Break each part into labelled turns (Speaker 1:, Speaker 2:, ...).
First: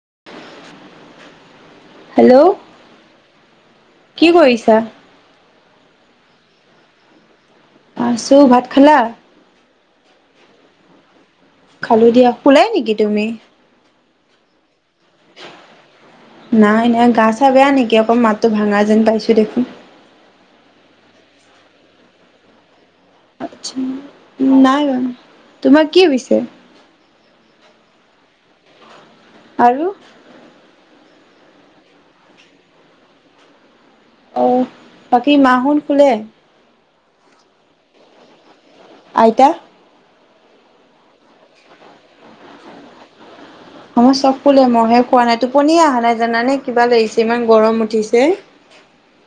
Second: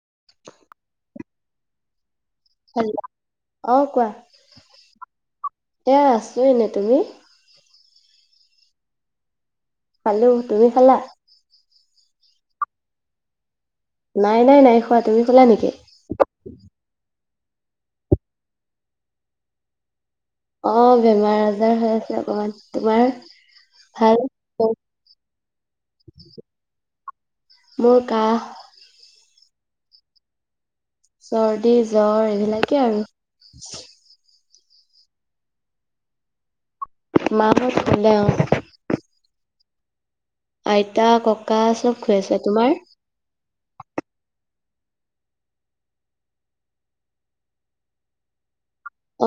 Speaker 1: [inaudible]
Speaker 2: Hello
Speaker 1: hello অ কোৱা
Speaker 2: কি কৰিছা
Speaker 1: এয়া আছো এনে তুমি
Speaker 2: আছোঁ ভাত খালা
Speaker 1: খালো তুমি খালা
Speaker 2: খালো দিয়া ওলাই নেকি তুমি
Speaker 1: নাই নাই নাই খোৱা তুমি খালা নেকি
Speaker 2: া বেয়া নেকি অক মাতটো ভাঙা যেন পাইছো দেখোন
Speaker 1: অ বেমাৰ আজাৰ হৈ আছে অকমান তোমাৰ ভাল
Speaker 2: নাই তোমাৰ কি হৈছে
Speaker 1: মোৰ কাহ
Speaker 2: আৰু
Speaker 1: চৰ্দি জ্বৰ এইবিলাকে আৰু
Speaker 2: অ বাকী মাহতখোলে [unintelligible]
Speaker 1: মাহত ভালে অ
Speaker 2: আইতা
Speaker 1: আইতা ককা চব খৈ আছে তোমাৰ
Speaker 2: আই চব কোলে মহে খোৱা নাই টোপনিয়ে [unintelligible] অহা নাই জানে কিবা লাগিছে ইমান গৰম উঠিছে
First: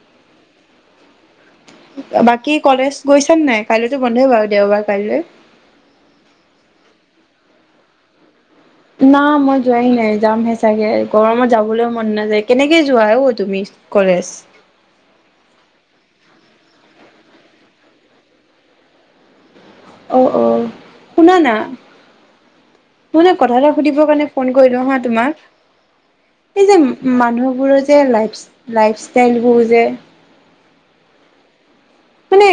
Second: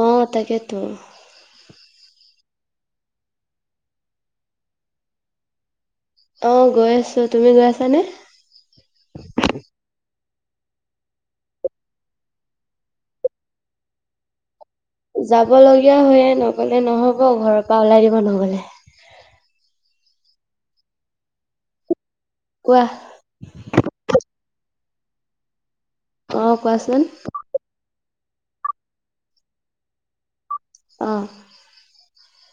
Speaker 1: আহ তাকেতো
Speaker 2: বাকী কলেজ গৈছানে নাই কাইলৈতো বন্ধই বাৰু দেওবাৰ কাইলৈ
Speaker 1: আহ গৈ আছো তুমি গৈ আছানে
Speaker 2: না মই যোৱাই নাই যামহে চাগে গৰমত যাবলৈ মন নাযায় কেনেকে যোৱা অঔ তুমি কলেজ
Speaker 1: যাব লগগীয়া হৈয়ে নগলে নহ'ব ঘৰৰ পৰা ওলাই দিব নগলে
Speaker 2: অ অ শুনা না
Speaker 1: কোৱা
Speaker 2: নহ নহ কথা এটা সুধিবৰ কাৰণে ফোন কৰিলো হাত
Speaker 1: অ
Speaker 2: তোমাৰ এই যে
Speaker 1: কোৱাচোন
Speaker 2: মানুহবোৰৰ যে লাই লাইফষ্টাইল বোৰু যে
Speaker 1: অ
Speaker 2: মানে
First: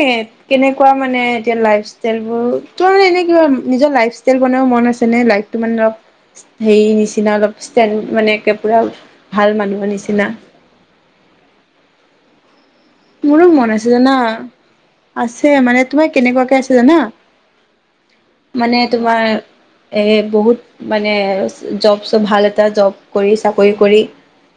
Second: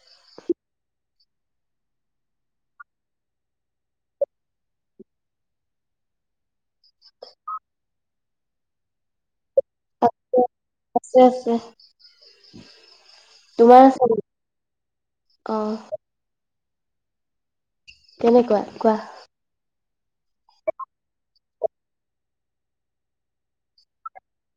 Speaker 2: কেনেকুৱা মানে এতিয়া লাইফাষ্টাইলবোৰ এনে কা নিজৰ লাইফষ্টাইল বনাও [unintelligible] মানে আছে ন লাইফটো মানে অলপ হে নিচিনা অলপ মানে [unintelligible] পুৰা ভাল মানুহৰ নিচিনা
Speaker 1: আছে আছে
Speaker 2: মোৰো মন
Speaker 1: তোমাৰ
Speaker 2: আছে জানা
Speaker 1: নেকি?
Speaker 2: আছে
Speaker 1: অ
Speaker 2: মানে তোমাৰ কেনেকুৱাকে আছে ন
Speaker 1: কেনেকুৱা
Speaker 2: মানে
Speaker 1: কোৱা
Speaker 2: তোমাৰ এই বহুত মানে জব চব ভাল এটা জব কৰি চাকৰি কৰি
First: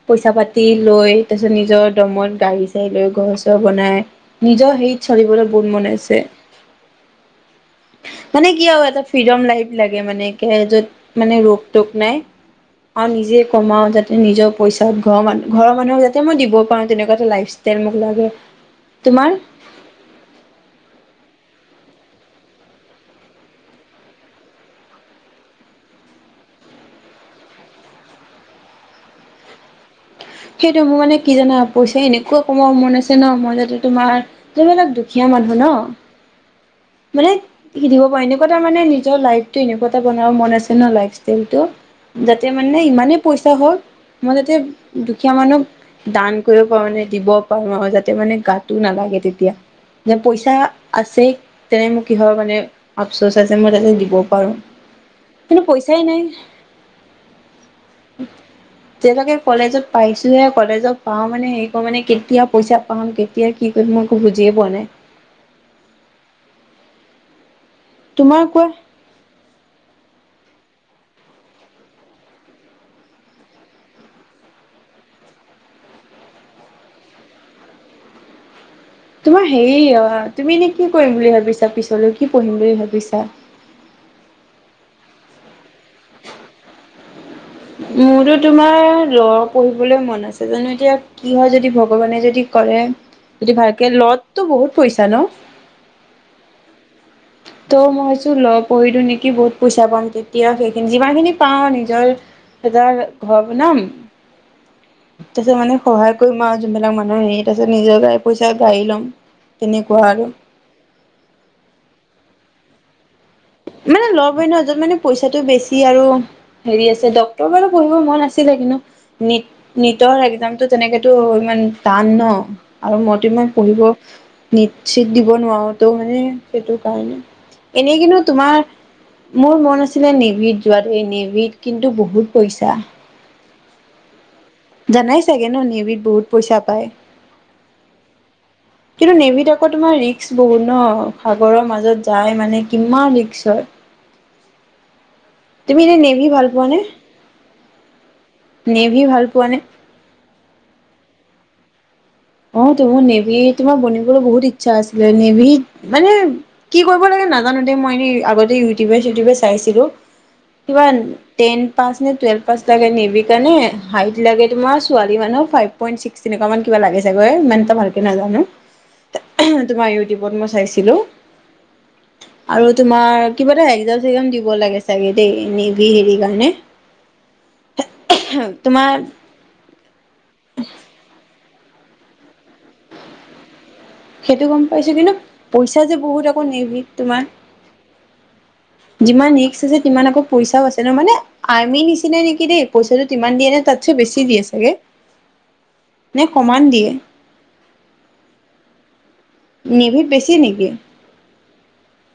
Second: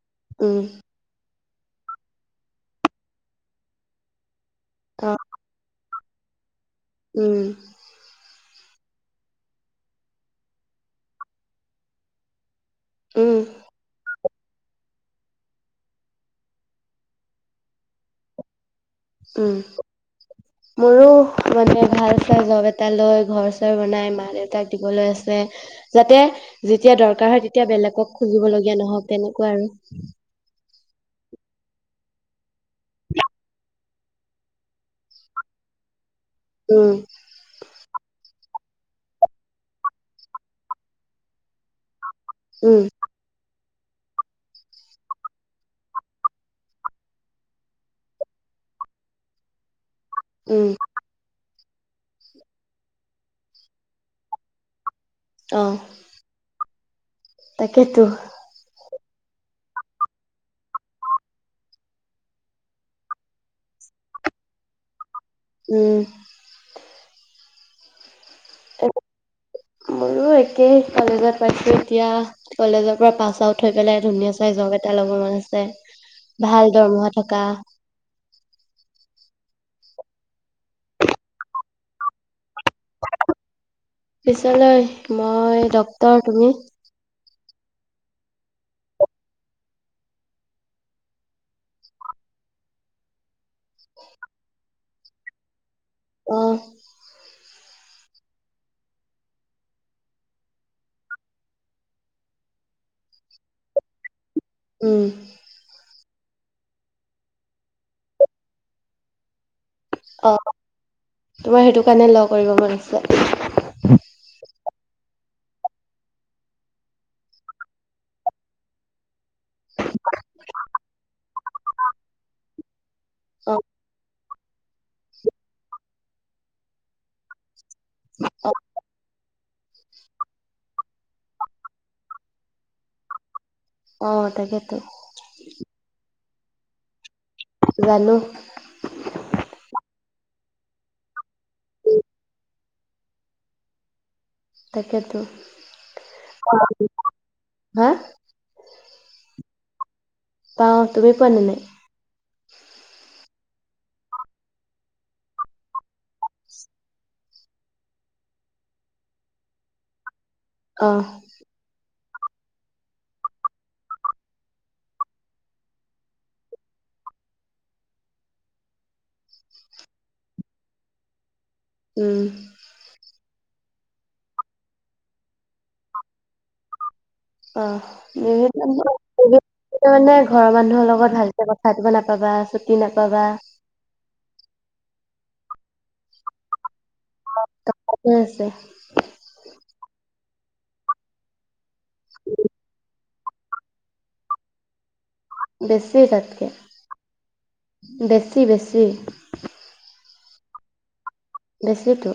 Speaker 2: পইচা
Speaker 1: উম
Speaker 2: পাতি লৈ তাৰ পিছত নিজৰ দমত গাড়ী চাড়ীলৈ ঘৰ চৰ বনাই নিজৰ হেৰিত
Speaker 1: অ
Speaker 2: চলিবলৈ বহুত মন আছে তে
Speaker 1: উম।
Speaker 2: কি আও এটা ফ্ৰীডম লাইফ লাগে মানে একে য'ত মানে ৰোগ টোক নাই। আৰু নিজে
Speaker 1: উম
Speaker 2: কমাও যা নিজৰ পইচাত ঘৰ মানুহ ঘৰৰ মানুহক যাতে মই দিব পাৰো তেনেকোৱা এটা লাইফষ্টাইল মোক লাগে। তোমাৰ
Speaker 1: উম, মোৰো মানে ভাল চাই জব এটা লৈ ঘৰ চৰ বনাই মা, দেউতাক দিবলৈ আছে যাতে যেতিয়া দৰকাৰ হয়, তেতিয়া বেলেগক খুজিব লগীয়া নহওঁক তেনেকোৱা আৰু
Speaker 2: সেইটোৱে মোৰ মানে কি জানা? পইচা এনেকুৱা কমাব মন আছে ন, মই যাতে তোমাৰ জোনবিলাক দুখীয়া মানুহ ন
Speaker 1: উম
Speaker 2: মানে সেইখিনিক দিব পাৰিলে মই তামানে নিজৰ লাইফটো এনেকোৱা এটা বনাব মন আছে ন লাইফষ্টাইল টো যাতে মানে
Speaker 1: উম
Speaker 2: ইমানেই পইচা হওঁক মই যাতে দুখীয়া মানুহক দান কৰিব পাৰো মানে দিব পাৰো আৰু যাতে মানে গাটো নালাগে তেতিয়া। যে, পইচা
Speaker 1: উম
Speaker 2: আছেই তেনে মোৰ কিহৰ কাৰণে আপচোচ আছে মই তাতে দিব পাৰোঁ।
Speaker 1: অ
Speaker 2: কিন্তু পইচাই নাই।
Speaker 1: তাকেতো।
Speaker 2: যিহেতকে কলেজত পাইছোহে কলেজত পাওঁ মানে হেৰি কৰো মানে কেতিয়া পইচা পাম কেতিয়া কি কৰিম, মই একো বুজিয়ে পোৱা নাই।
Speaker 1: উম।
Speaker 2: তোমাৰ কোৱা?
Speaker 1: তেই কলেজত পাইছো এতিয়া কলেজৰ পৰা পাছ আউট হৈ পেলাই ধুনীয়া চাই জব এটা ল'ব মন আছে ভাল দৰমহা থকা।
Speaker 2: তোমাৰ হেৰি অ', তুমি এনে কি কৰিম বুলি ভাবিছা? পিছলৈ কি পঢ়িম বুলি ভাবিছা?
Speaker 1: পিছলৈ মই ডক্তৰ তুমি?
Speaker 2: মোৰতো তোমাৰ ল পঢ়িবলৈ মন আছে জানো এতিয়া কি হয় যদি ভগৱানে যদি কৰে, যদি ভালকে ল তো বহুত পইছা ন?
Speaker 1: অ।
Speaker 2: ত' মই ভাবিছো ল পঢ়ি দিওঁ নেকি বহুত পইচা পাম তেতিয়া সেইখিনি যিমানখিনি পাওঁ নিজৰ এটা ঘৰ বনাম।
Speaker 1: উম
Speaker 2: তাপিছত মানে সহায় কৰিম আৰু যোনবিলাক মানুহ হেৰিত আছে নিজৰ পইচাৰে গাড়ী ল'ম। তেনেকুৱা আৰু
Speaker 1: অ', তোমাৰ সেইটো কাৰণে ল কৰিব মন আছে।
Speaker 2: মানে ল পঢ়ি নহ তোৰ মানে পইচাটো বেছি আৰু হেৰি আছে ডক্তৰ বাৰু পঢ়িব মন আছিলে। কিন্তু, নিত-নিতৰ একজামটো তেনেকেতো ইমান টান ন? আৰু মইটো ইমান
Speaker 1: অ
Speaker 2: পঢ়িব নিত-চিত দিব নোৱাৰো ত মানে সেইটো কাৰণে। এনেই কিন্তু,
Speaker 1: অ
Speaker 2: তোমাৰ, মোৰ মন আছিলে নিভিত যোৱাতোৱেই, নিভিত কিন্তু বহুত পইচা।
Speaker 1: অ'। তাকেতো
Speaker 2: জানাই চাগে ন'? নেভিত বহুত পইচা পায়।
Speaker 1: জানো
Speaker 2: কিন্তু নেমিত আকৌ তোমাৰ ৰিক্স বহু ন সাগৰৰ মাজত যাই মানে কিমান ৰিক্সৰ।
Speaker 1: তাকেতো।
Speaker 2: তুমি এনে নেভি ভাল পোৱা নে?
Speaker 1: হা?
Speaker 2: নেভি ভাল পোৱা নে?
Speaker 1: পাওঁ তুমি পোৱা নে নাই?
Speaker 2: অ তোভু নেভি তোমাৰ বনিবলৈ বহুত ইচ্ছা আছিলে। নেভি মানে কি কৰিব লাগে নাজানো দে, মই এনে আগতে ইউটিউবে চিটিউবে চাইছিলো। কিবা
Speaker 1: অ
Speaker 2: টেন পাছ নে টুৱেলভ পাছ লাগে নেভি কাৰণে হাইট লাগে তোমাৰ ছোৱালী মানুহ ফাইভ পইন্ট ছিক্স তেনেকুৱা মান কিবা লাগে। জাগৈ ইমান টা ভালকে নাজানো, তোমাৰ ইউটিউবত মই চাইছিলো।
Speaker 1: উম
Speaker 2: আৰু তোমাৰ কিবা এটা একজাম চ্চকজাম দিব লাগে চাগে দেই নেভি হেৰি কাৰণে।
Speaker 1: অ মোৰো
Speaker 2: তোমাৰ
Speaker 1: [unintelligible] অ নাই। ঘৰ মানুহৰ লগত ভাল। [unintelligible] নাপাবা নাপাবা চুটি নাপাবা।
Speaker 2: সেইটো গম পাইছো কিন্তু পইচা যে বহুত আকৌ নেভি তোমাৰ
Speaker 1: টকাটোৱে আছে
Speaker 2: যিমান ৰিস্ক আছে তিমান আকৌ পইচাও আছে ন মানে আৰ আমি নিচিনা নেকি দেই পইছা য তিমান দিয়ে নে তাতছে বেছি দিয়ে চাগে?
Speaker 1: বেছি
Speaker 2: নে
Speaker 1: তাতকে,
Speaker 2: সমান দিয়ে
Speaker 1: বেছি বেছি।
Speaker 2: কি নেকি?
Speaker 1: বেছিতো।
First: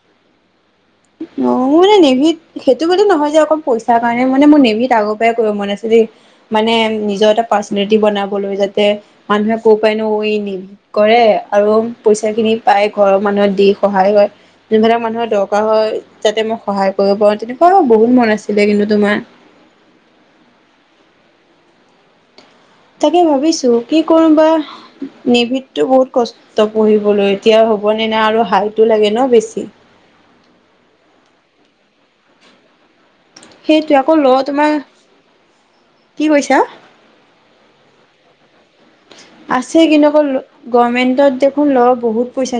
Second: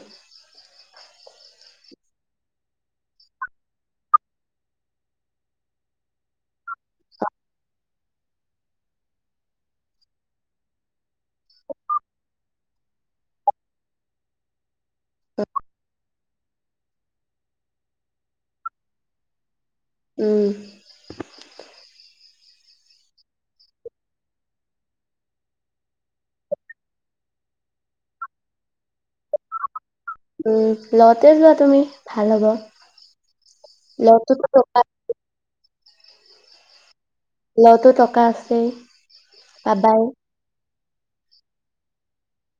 Speaker 2: অ মানে নেভিত সেইটো কাৰনে নহয় যে অকল পইচাৰ কাৰণে মানে মোৰ নেভিত আগৰ পৰাই কৰিব মন আছে দেই, মানে নিজৰ এটা পাৰ্চনেলিটি বনাবলৈ যাতে মানুহে কব পাৰে ন, অ ই নেভিত কৰে আৰু পইচা খিনি পাই ঘৰৰ মানুহত দি সহায় কৰে, যোনবিলাক মানুহৰ দ হয় যাতে মই সহায় কৰিব পাৰো, তেনেকুৱা বহুত মন আছিলে কিন্তু তোমাৰ।
Speaker 1: উম।
Speaker 2: তাকে ভাবিছো কি কৰো বা? নেভিতটো বহুত কষ্ট পঢ়িবলৈ এতিয়া হ'বনে নাই আৰু হাইটো লাগে ন বেছি।
Speaker 1: উম লতে যোৱা তুমি ভাল হ'ব।
Speaker 2: সেইটোৱে আকৌ ল',
Speaker 1: লটোতো
Speaker 2: তোমাৰ
Speaker 1: টকা
Speaker 2: কি কৈছা?
Speaker 1: -লতো টকা আছে।
Speaker 2: আছে কিন্ত, অকল, গভমেণ্টত দেখোন ল- বহুত পইচা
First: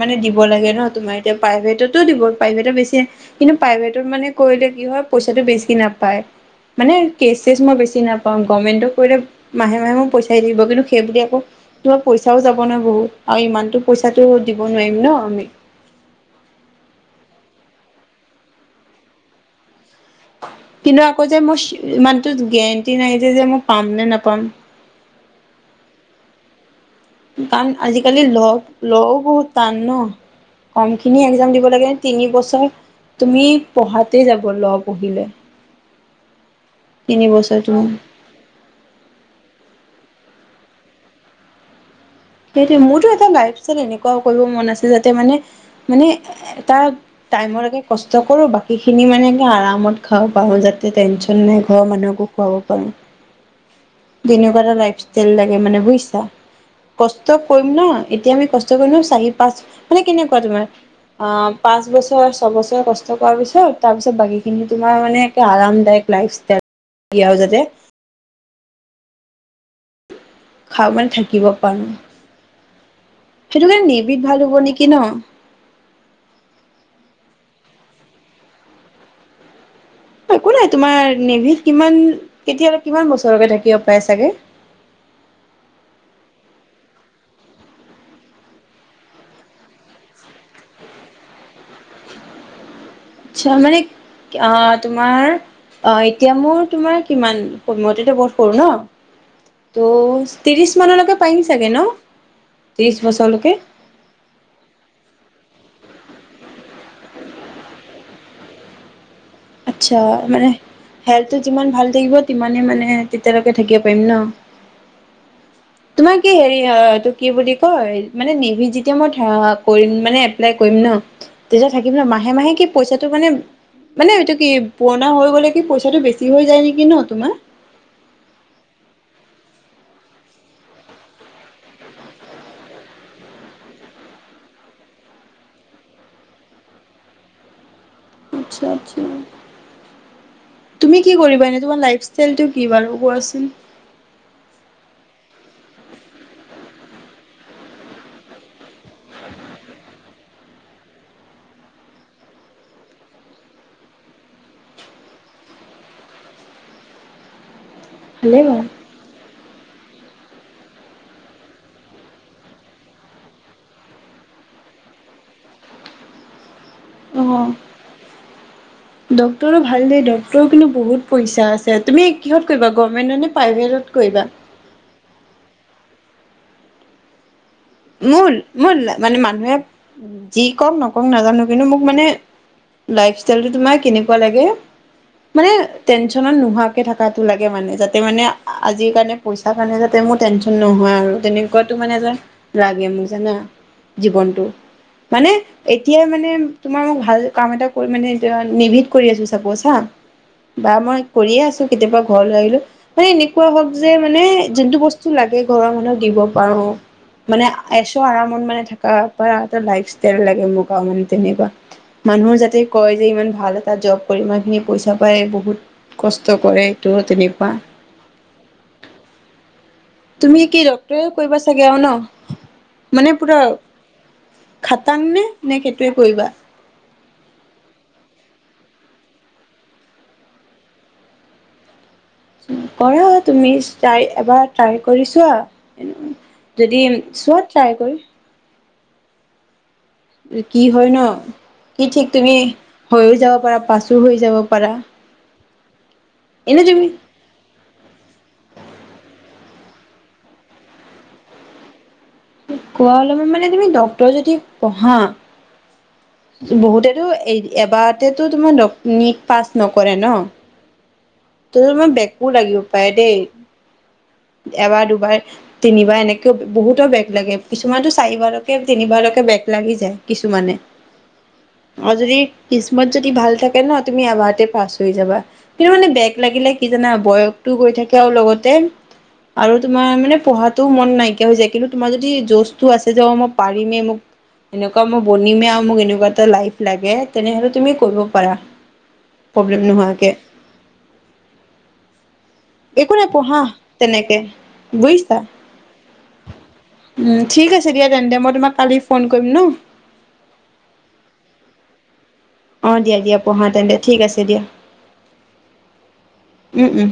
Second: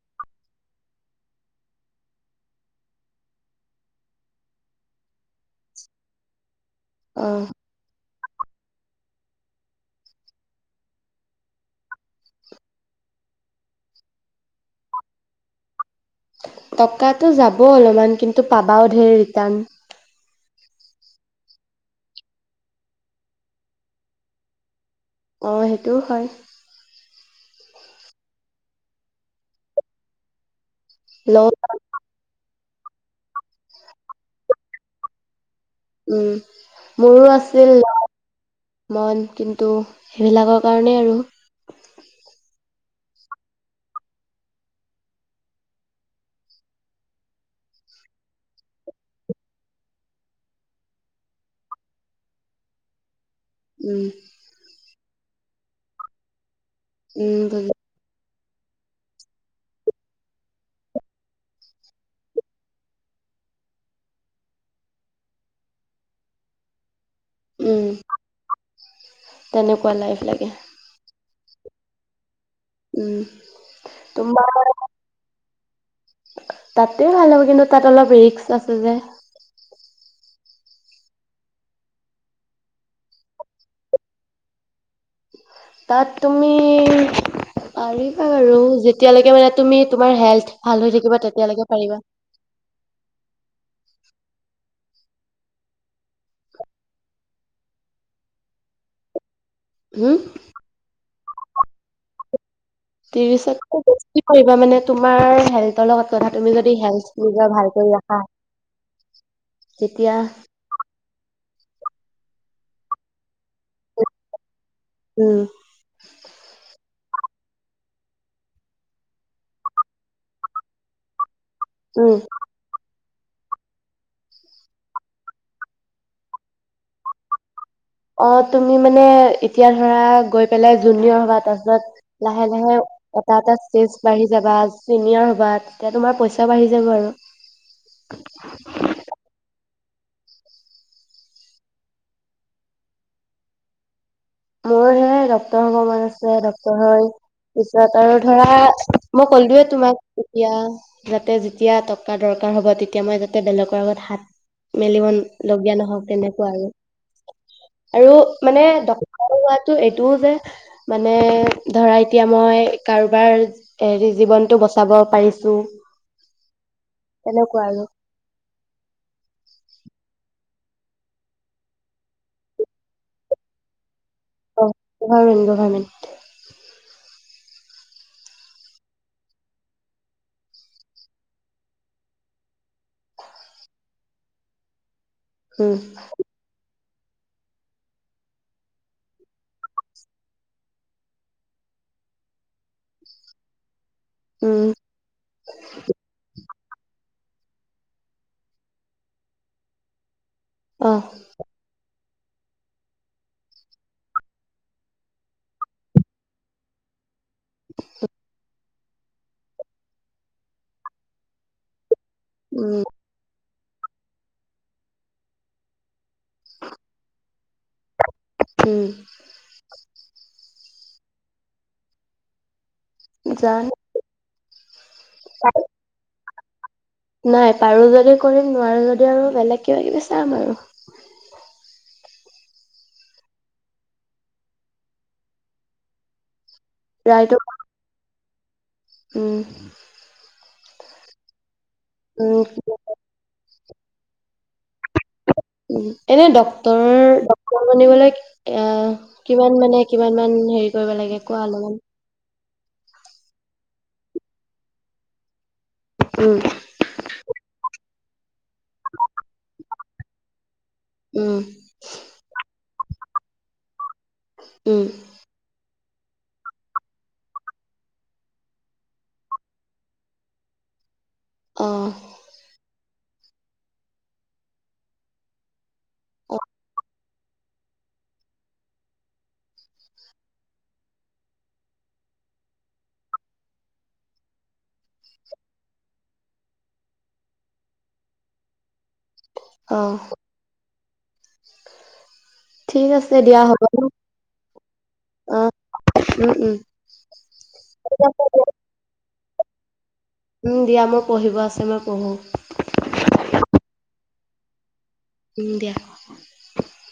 Speaker 2: মানে দিব লাগে ন', তোমাৰ এতিয়া প্ৰাইভেটতো দিব প্ৰাইভেটত বেছি। কিন্তু প্ৰাইভেটত মানে কৰিলে কি হয় পইচাটো বেছি নাপায়। মানে
Speaker 1: অ
Speaker 2: কেচ- চেছ মই বেছি নাপাওঁ। গম -গভমেণ্টত কৰিলে মাহে -মাহে মই পইচা, থাকিব কিন্তু সেইবুলি আকৌ তোমাৰ পইচাও যাব নহয় বহুত, আৰু ইমানটো পইচাটো দিব নোৱাৰিম ন', আমি।
Speaker 1: টকাটো যাব অলপমান কিন্তু পাবাও ঢেৰ ৰিটাৰ্ণ।
Speaker 2: কিন্তু আকৌ যে, মোৰ ইমানটো গেৰেণ্টি নাই যে, যে মই পাম নে, নাপাম।
Speaker 1: অ', সেইটোও হয়।
Speaker 2: কৰ আজিকালি ল', - লও বহুত টান ন',। কম খিনি
Speaker 1: ল
Speaker 2: একজাম দিব লাগে তিনি বছৰ। তুমি পঢ়াতে যাব ল', পঢ়িলে।
Speaker 1: উম, মোৰো
Speaker 2: তিনি বছৰ
Speaker 1: আছিল
Speaker 2: তুমি
Speaker 1: মন কিন্তু, সেইবিলাকৰ কাৰণে আৰু
Speaker 2: সেইটো মোৰতো এটা লাইভ ছেট এনেকুৱা কৰিব মন আছে- যাতে মানে - মানে এটা টাইম লৈকে কষ্ট কৰোঁ বাকী খিনি মানে আৰামত খাব পাৰো যাতে টেনচন নাই ঘৰৰ মানুহকো খুৱাব পাৰো।
Speaker 1: উম
Speaker 2: বিনিয়োগতে লাইফ, তেল লাগে মানে বুইছা? কষ্ট
Speaker 1: উম
Speaker 2: কৰিম
Speaker 1: বুজি
Speaker 2: ন', এতিয়া আমি কষ্ট কৰি চাৰি -পাঁচ মানে কেনেকুৱা তোমাৰ আঃ পাঁচ বছৰ, ছবছৰ কষ্ট কৰাৰ পিছত তাৰ পিছত বাকীখিনি তোমাৰ মানে একে আৰামদায়ক লাইফ ষ্টাইল।
Speaker 1: উম
Speaker 2: [unintelligible]
Speaker 1: তেনেকুৱা লাইফ, লাগে
Speaker 2: খাবান থাকি, শিকিব পাৰোঁ।
Speaker 1: উম, তোমাৰ
Speaker 2: হ'ব নেকি ন
Speaker 1: তাতেই ভাল হ'ব কিন্তু, তাত অলপ ৰিস্ক আছে যে।
Speaker 2: একো নাই তোমাৰ নেভিত কিমান কেতিয়াল, কিমান বছৰকে থাকিব পাৰে চাগে,
Speaker 1: তাত তুমি পাৰিবা বাৰু যেতিয়ালৈকে মানে তুমি তোমাৰ হেল্থ ভাল হৈ থাকিবা তেতিয়ালৈকে পাৰিবা।
Speaker 2: আচ্ছা মানে আহ ', তোমাৰ অ', এতিয়া মোৰ, তোমাৰ কিমান মোতকেটো বহুত সৰু ন?
Speaker 1: হম
Speaker 2: ত' ত্ৰিশ মানলৈকে পাৰিম চাগে ন ', ত্ৰিশ বছৰলৈকে?
Speaker 1: ত্ৰিশতকৈ হেল্থতৰ লগত কথা তুমি যদি হেল্থ নিজৰ ভাল কৰি ৰাখা,
Speaker 2: আচ্ছা
Speaker 1: তেতিয়া
Speaker 2: মানে হেল্থ, -ল্থ যিমান ভাল থাকিব তিমানে মানে তেতিয়ালৈকে থাকিব পাৰিম ন',।
Speaker 1: উম
Speaker 2: তোমাৰ কি হেৰি হয় এইটো? কি বুলি কয় মানে নেভি যেতিয়া মই কৰিম মানে এপ্লাই কৰিম ন', তেতিয়া থাকিব ন,
Speaker 1: উম
Speaker 2: মাহে -মাহে কি পইচা তো মানে মানে এইটো কি পুৰণা হৈ গ'লে কি পইচাটো বেছি হৈ যায় নেকি ন, তোমাৰ?
Speaker 1: অঁ তুমি মানে এতিয়া ধৰা গৈ পেলাই জুনিয়ৰ হবা তাৰপিছত লাহে লাহে এটা এটা ষ্টেজ বাঢ়ি যাবা, চিনিয়ৰ হবা তেতিয়া তোমাৰ পইচা বাঢ়ি যাব আৰু।
Speaker 2: আচ্ছা আচ্ছা। তুমি কি কৰিবা এনে তোমাৰ লাইফষ্টাইলটো কি বাৰু, কোৱাচোন?
Speaker 1: মোৰ হে ডাক্তৰ হব মন আছে, ডাক্তৰ হোৱাৰ ইচ্ছা আৰু, ধৰা মই কলোৱে তোমাক তেতিয়া যাতে যেতিয়া টকা দৰকাৰ হব তেতিয়া মই যাতে বেলেগৰ আগত হাত মেলিব লগীয়া নহওক তেনেকুৱা আৰু। আৰু
Speaker 2: ভালেই
Speaker 1: মানে
Speaker 2: বাৰু
Speaker 1: ড হোৱাটো এইটোও যে মানে ধৰা এতিয়া মই কাৰোবাৰ হেৰি জীৱনতটো বচাব পাৰিছো।
Speaker 2: অঁ
Speaker 1: তেনেকুৱা আৰু
Speaker 2: ডাক্টৰটো ভাল দেই ড্ট তোৰ কিন্তু বহুত পইচা আছে। তুমি কিহত কৰিবা গভৰ্মেণ্টত নে প্ৰাইভেটত কৰিবা?
Speaker 1: অ গভৰ্ণমেণ্ট গভৰ্ণমেণ্ট।
Speaker 2: মোৰ মোৰ মানে মানুহে যি কওক নকওক নাজানো কিন্তু মোক মানে লাইফষ্টাইলটো তোমাৰ এনেকুৱা লাগে মানে
Speaker 1: উম
Speaker 2: টেনচনত নোহাৱা কে থাটো লাগে মানে যাতে মানে আজিৰ কাৰণে পইচা কাৰণে যাতে মোৰ টেনচন নহয় আৰু তেনেকুৱোটো মানে যে লাগে মোৰ জানা। জীৱনটো,
Speaker 1: উম
Speaker 2: মানে এতিয়াই মানে তোমাৰ মোক ভাল কাম এটা কৰি মানে এ নেভিদ কৰি আছো চাপোজ হা বা
Speaker 1: অ
Speaker 2: মই কৰিয়ে আছো কেতিয়াবা ঘৰলৈ আহিলো মানে এনেকুৱা হওক যে মানে যোনটো বস্তু লাগে ঘৰৰ মানুহ দিব পাৰো। মানে এইস ও আৰামত মানে থাক ক পৰা লাইফষ্টাইল লাগে, মোক মানে তেনেকুৱা মানুহৰ যাতে
Speaker 1: উম
Speaker 2: কয় যে ইমান ভাল তাত জব কৰি ইমানখিনি পইচা পায় বহুত কষ্ট কৰে সেইটো তেনে বাঁহ
Speaker 1: উমঁ।
Speaker 2: তুমি কি ডাক্তৰৰে কৰিবা চাগে আৰু ন'? মানে পুৰা
Speaker 1: জান
Speaker 2: তান নে নে সেইটোৱে কৰিবা?
Speaker 1: নাই পাৰো যদি কৰিম নোৱাৰো যদি আৰু বেলেগ কিবা কিবি চাম আৰু।
Speaker 2: কৰা তুমি ট্ৰাই, এবাৰ ট্ৰাই কৰিছোৱা। যদি
Speaker 1: ৰাইটো
Speaker 2: চোৱা ট্ৰাই কৰি।
Speaker 1: উম।
Speaker 2: কি হয় ন, কি ঠিক তুমি
Speaker 1: উম
Speaker 2: হৈয়ও যাব পাৰা পাচো হৈ যাব পাৰা।
Speaker 1: উ এনে ডক্তৰ ডক্তৰ বনিবলৈ আহ কিমান মানে কিমান মান হেৰি কৰিব লাগে কোৱা অলপমান।
Speaker 2: কোৱা অলপমান মানে তুমি ডক্তৰ যদি পঢ়া।
Speaker 1: উম
Speaker 2: বহুতেতো এই এবাৰ ট তোমাৰ ডক্তৰণী পাছ কৰে ন।
Speaker 1: উম
Speaker 2: তোৰ তোমাৰ বেকো লাগিব পাৰে দেই।
Speaker 1: উম
Speaker 2: এবাৰ, দুবাৰ, তিনিবাৰ এনেকে বহুতৰ বেগ লাগে কিছুমানতো চাৰিবাৰকে তিনিবাৰকে বেগ লাগি যায় কিছুমানে।
Speaker 1: অ
Speaker 2: আও যদি কিছমত যদি ভাল থাকে ন তুমি এবাৰ পাছ হৈ যাবা কিন্তু মানে
Speaker 1: অ
Speaker 2: লাগিলে কি জানা বয়স। টো গৈ থাকে আৰু লগতে আৰু তোমাৰ মানে পঢ়াটো মন নাইকিয়া হৈ যায় কিন্তু তোমাৰ যদি যজটো আছে যে অ মই পাৰিমে মোক এনেকুৱ মই বনিমে আৰু মোক এনেকুৱা এটা লাইফ লাগে তেনেহলে তুমি কৰিব পাৰা। প্ৰব্লেম
Speaker 1: অ
Speaker 2: নোহোৱাকে।
Speaker 1: ঠিক
Speaker 2: একো নাই
Speaker 1: আছে
Speaker 2: পঢ়া
Speaker 1: দিয়া হ'ব ন
Speaker 2: তেনেকে বুজিছা
Speaker 1: অ উম উম
Speaker 2: উম ঠিক আছে দিয়া
Speaker 1: ঠিক
Speaker 2: তেন্তে
Speaker 1: আছে
Speaker 2: মই তোমাক কালি ফোন কৰিম ন।
Speaker 1: উম দিয়া মোৰ পঢ়িব আছে মই পঢ়ো।
Speaker 2: অ দিয়া দিয়া পঢ়া তেন্তে ঠিক আছে দিয়া।
Speaker 1: উম দিয়া।
Speaker 2: উম উম